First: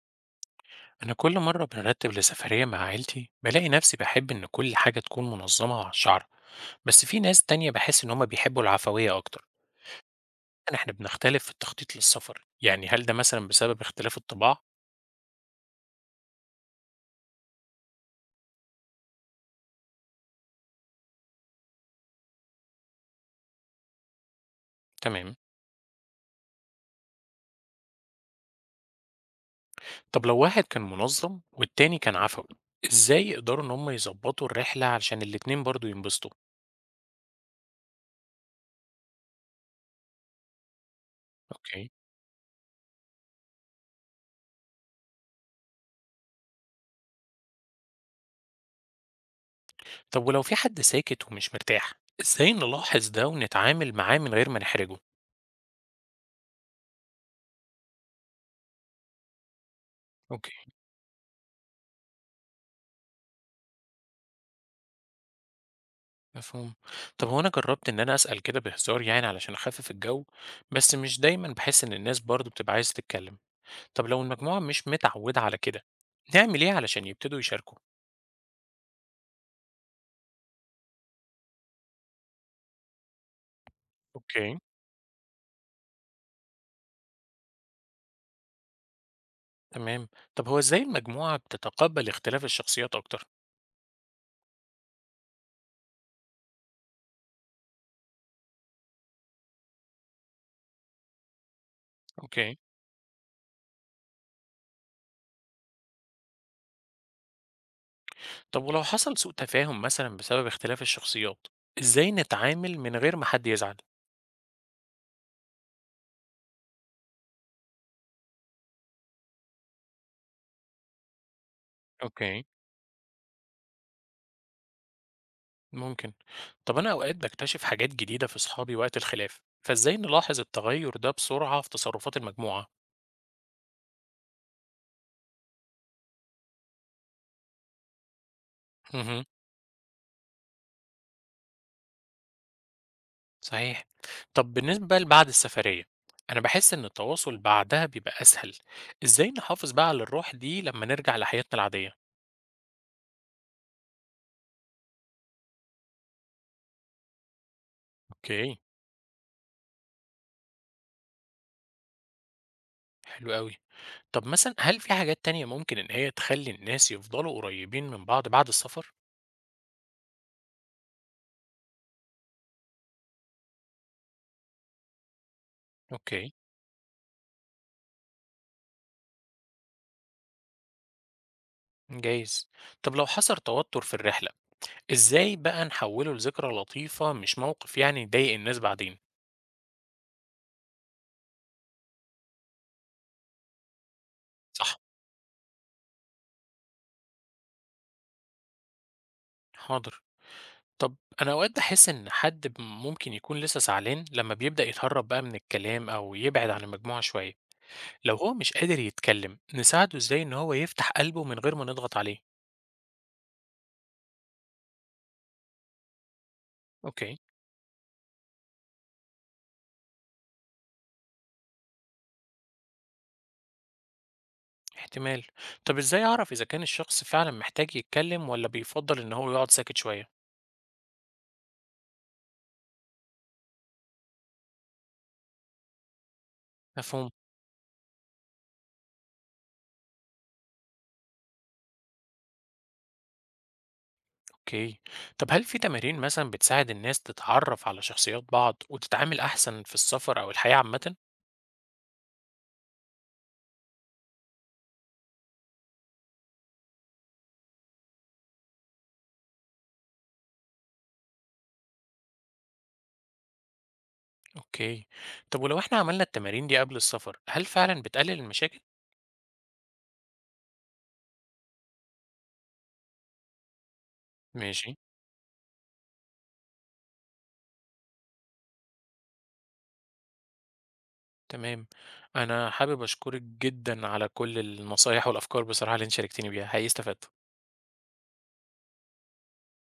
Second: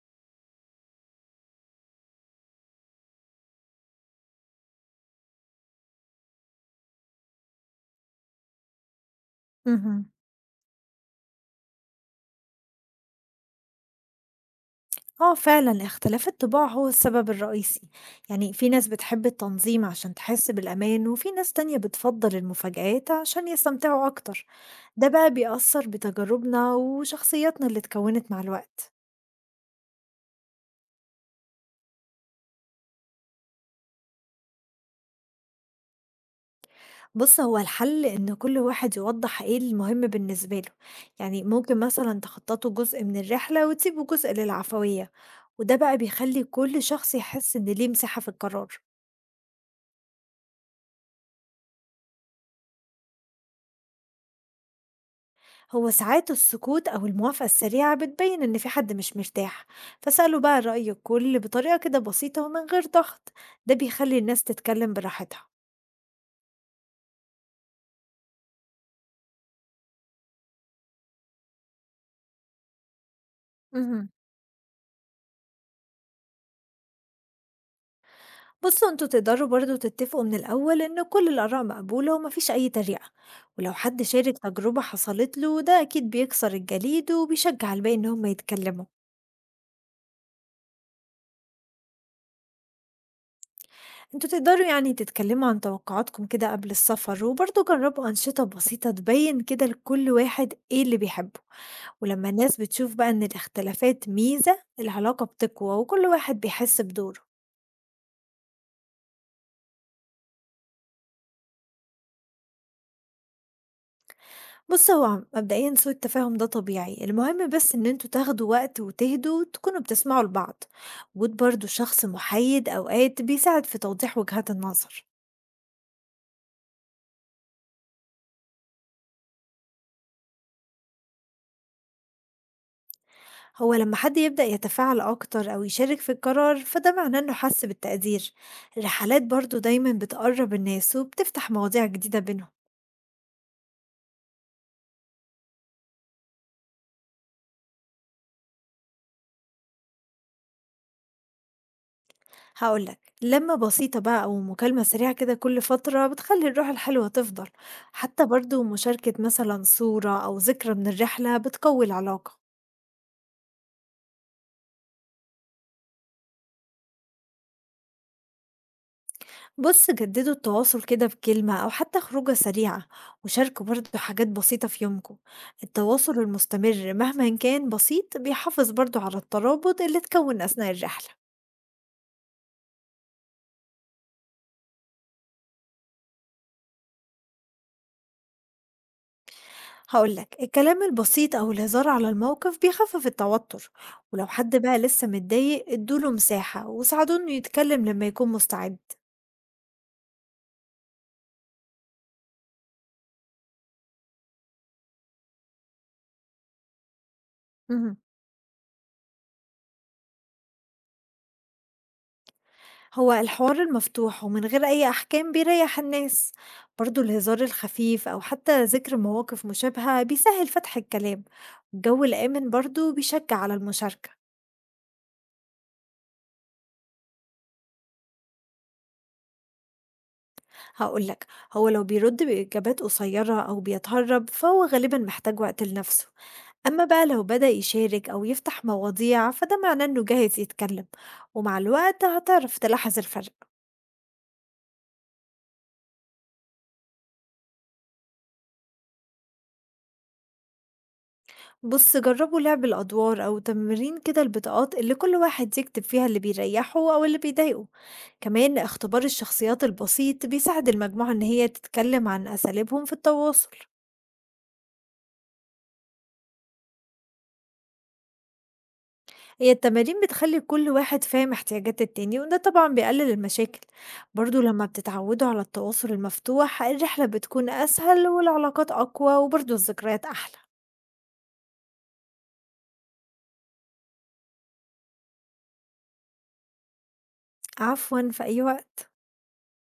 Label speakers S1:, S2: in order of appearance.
S1: أنا كل مرة بنرتب لسفرية مع عيلتي بلاقي نفسي بحب إن كل حاجة تكون منظمة وعلى الشعر، بس في ناس تانية بحس إن هما بيحبوا العفوية أكتر.
S2: اهم.
S1: يعني إحنا بنختلف في التخطيط للسفر، يعني هل ده مثلا بسبب اختلاف الطباع؟
S2: آه فعلًا اختلاف الطباع هو السبب الرئيسي، يعني في ناس بتحب التنظيم عشان تحس بالأمان وفي ناس تانية بتفضّل المفاجآت عشان يستمتعوا أكتر، ده بقى
S1: تمام.
S2: بيأثّر بتجاربنا وشخصياتنا اللي اتكوّنت مع الوقت.
S1: طب لو واحد كان منظم والتاني كان عفوي، إزاي يقدروا إن هما يظبطوا الرحلة علشان الاتنين برضو ينبسطوا؟
S2: بُص هو الحل إن كل واحد يوضّح إيه المهم بالنسبة له، يعني ممكن
S1: أوكي.
S2: مثلًا تخطّطوا جزء من الرحلة وتسيبوا جزء للعفوية، وده بقى بيخلّي كل شخص يحس إن ليه مساحة في القرار.
S1: طب ولو في حد ساكت ومش مرتاح، إزاي نلاحظ ده ونتعامل معاه من غير ما نحرجه؟
S2: هو ساعات السكوت أو الموافقة السريعة بتبين إن في حد مش مرتاح، فسأله
S1: أوكي.
S2: بقى رأي الكل بطريقة كده بسيطة ومن غير ضغط. ده بيخلي الناس تتكلم براحتها.
S1: مفهوم. طب هو أنا جرّبت إن أنا أسأل كده بهزار يعني علشان أخفِّف الجو، بس مش دايمًا باحس إن الناس برضه بتبقى عايزة تتكلّم. طب
S2: مهم.
S1: لو المجموعة مش متعوّدة على كده، نعمل إيه علشان يبتدوا يشاركوا؟
S2: بصوا انتوا تقدروا برضو تتفقوا من الأول إن كل الآراء مقبولة ومفيش أي تريقة، ولو حد شارك
S1: اوكي.
S2: تجربة حصلت له ده أكيد بيكسر الجليد وبيشجع الباقي إن هم يتكلموا.
S1: تمام. طب هو إزاي المجموعة بتتقبّل اختلاف الشخصيات أكتر؟
S2: انتوا تقدروا يعني تتكلموا عن توقعاتكم كده قبل السفر، وبرضو جربوا أنشطة بسيطة تبين كده لكل واحد إيه اللي بيحبه. ولما الناس
S1: اوكي.
S2: بتشوف بقى إن الاختلافات ميزة، العلاقة بتقوى وكل واحد بيحس بدوره.
S1: طب ولو حصل سوء تفاهم مثلًا بسبب اختلاف الشخصيات، إزاي نتعامل من غير ما حد يزعل؟
S2: بص هو مبدئيا سوء التفاهم ده طبيعي، المهم بس ان انتوا تاخدوا وقت وتهدوا، تكونوا بتسمعوا لبعض. وجود برضه شخص
S1: اوكي.
S2: محايد اوقات بيساعد في توضيح وجهات النظر.
S1: ممكن. طب أنا أوقات باكتشف حاجات جديدة في صحابي وقت الخلاف، فإزاي نلاحظ التغيُّر ده بسرعة في تصرُّفات المجموعة؟
S2: هو لما حد يبدأ يتفاعل اكتر او يشارك في القرار، فده معناه انه حس بالتقدير. الرحلات
S1: اهم،
S2: برضه دايما بتقرب الناس وبتفتح مواضيع جديدة بينهم.
S1: صحيح. طب بالنسبة لبعد السفرية، أنا باحس إن التواصل بعدها بيبقى أسهل، إزاي نحافظ بقى على الروح دي لما نرجع لحياتنا العادية؟
S2: هاقول لك، لمة بسيطة بقى أو مكالمة سريعة كده كل فترة بتخلي الروح الحلوة تفضل. حتى
S1: أوكي،
S2: برضو مشاركة مثلا صورة أو ذكرى من الرحلة بتقوي العلاقة.
S1: حلو أوي. طب مثلًا هل في حاجات تانية ممكن إن هي تخلّي الناس يفضلوا قريبين من بعض بعد السفر؟
S2: بص جددوا التواصل كده بكلمة أو حتى خروجة سريعة، وشاركوا برضو حاجات بسيطة في يومكم. التواصل
S1: أوكي،
S2: المستمر مهما إن كان بسيط بيحافظ برضو على الترابط اللي اتكون أثناء الرحلة.
S1: جايز. طب لو حصل توتر في الرحلة، إزاي بقى نحوّله لذكرى لطيفة مش موقف يعني يضايق الناس بعدين؟
S2: هقول لك، الكلام البسيط أو الهزار على الموقف بيخفف التوتر. ولو حد بقى
S1: صح،
S2: لسه متضايق ادوله مساحة وساعدوه إنه يتكلم لما يكون مستعد.
S1: حاضر. طب أنا أوقات باحس إن حد ممكن يكون لسه زعلان لمّا بيبدأ يتهرب بقى من الكلام أو يبعد عن المجموعة شوية،
S2: مهم.
S1: لو هو مش قادر يتكلم نساعده إزاي إن هو يفتح قلبه من غير ما نضغط عليه؟
S2: هو الحوار المفتوح ومن غير أي أحكام بيريح الناس. برضو
S1: أوكي،
S2: الهزار الخفيف أو حتى ذكر مواقف مشابهة بيسهل فتح الكلام. الجو الآمن برضو بيشجع على المشاركة.
S1: احتمال. طب إزاي أعرف إذا كان الشخص فعلًا محتاج يتكلم والّا بيفضّل إن هو يقعد ساكت شوية؟
S2: هقول لك، هو لو بيرد بإجابات قصيرة أو بيتهرب فهو غالبا محتاج وقت لنفسه. أما بقى
S1: مفهوم،
S2: لو بدأ يشارك أو يفتح مواضيع فده معناه إنه جاهز يتكلم. ومع الوقت هتعرف تلاحظ الفرق.
S1: أوكي. طب هل في تمارين مثلًا بتساعد الناس تتعرف على شخصيات بعض وتتعامل أحسن في السفر أو الحياة عامةً؟
S2: بص جربوا لعب الأدوار أو تمرين كده البطاقات اللي كل واحد يكتب فيها اللي بيريحه أو اللي بيضايقه. كمان اختبار الشخصيات البسيط بيساعد المجموعة إن هي تتكلم عن أساليبهم في التواصل.
S1: أوكي. طب ولو إحنا عملنا التمارين دي قبل السفر، هل فعلًا بتقلل المشاكل؟
S2: هي التمارين بتخلي كل واحد فاهم احتياجات التاني وده طبعا بيقلل المشاكل. برضو لما
S1: ماشي.
S2: بتتعودوا على التواصل المفتوح الرحلة بتكون أسهل والعلاقات أقوى وبرضو الذكريات أحلى.
S1: تمام. أنا حابب أشكرِك جدًا على كل النصايح والأفكار بصراحة اللي أنتِ شاركتيني بيها، حقيقي استفدت.
S2: عفوا، في أي وقت.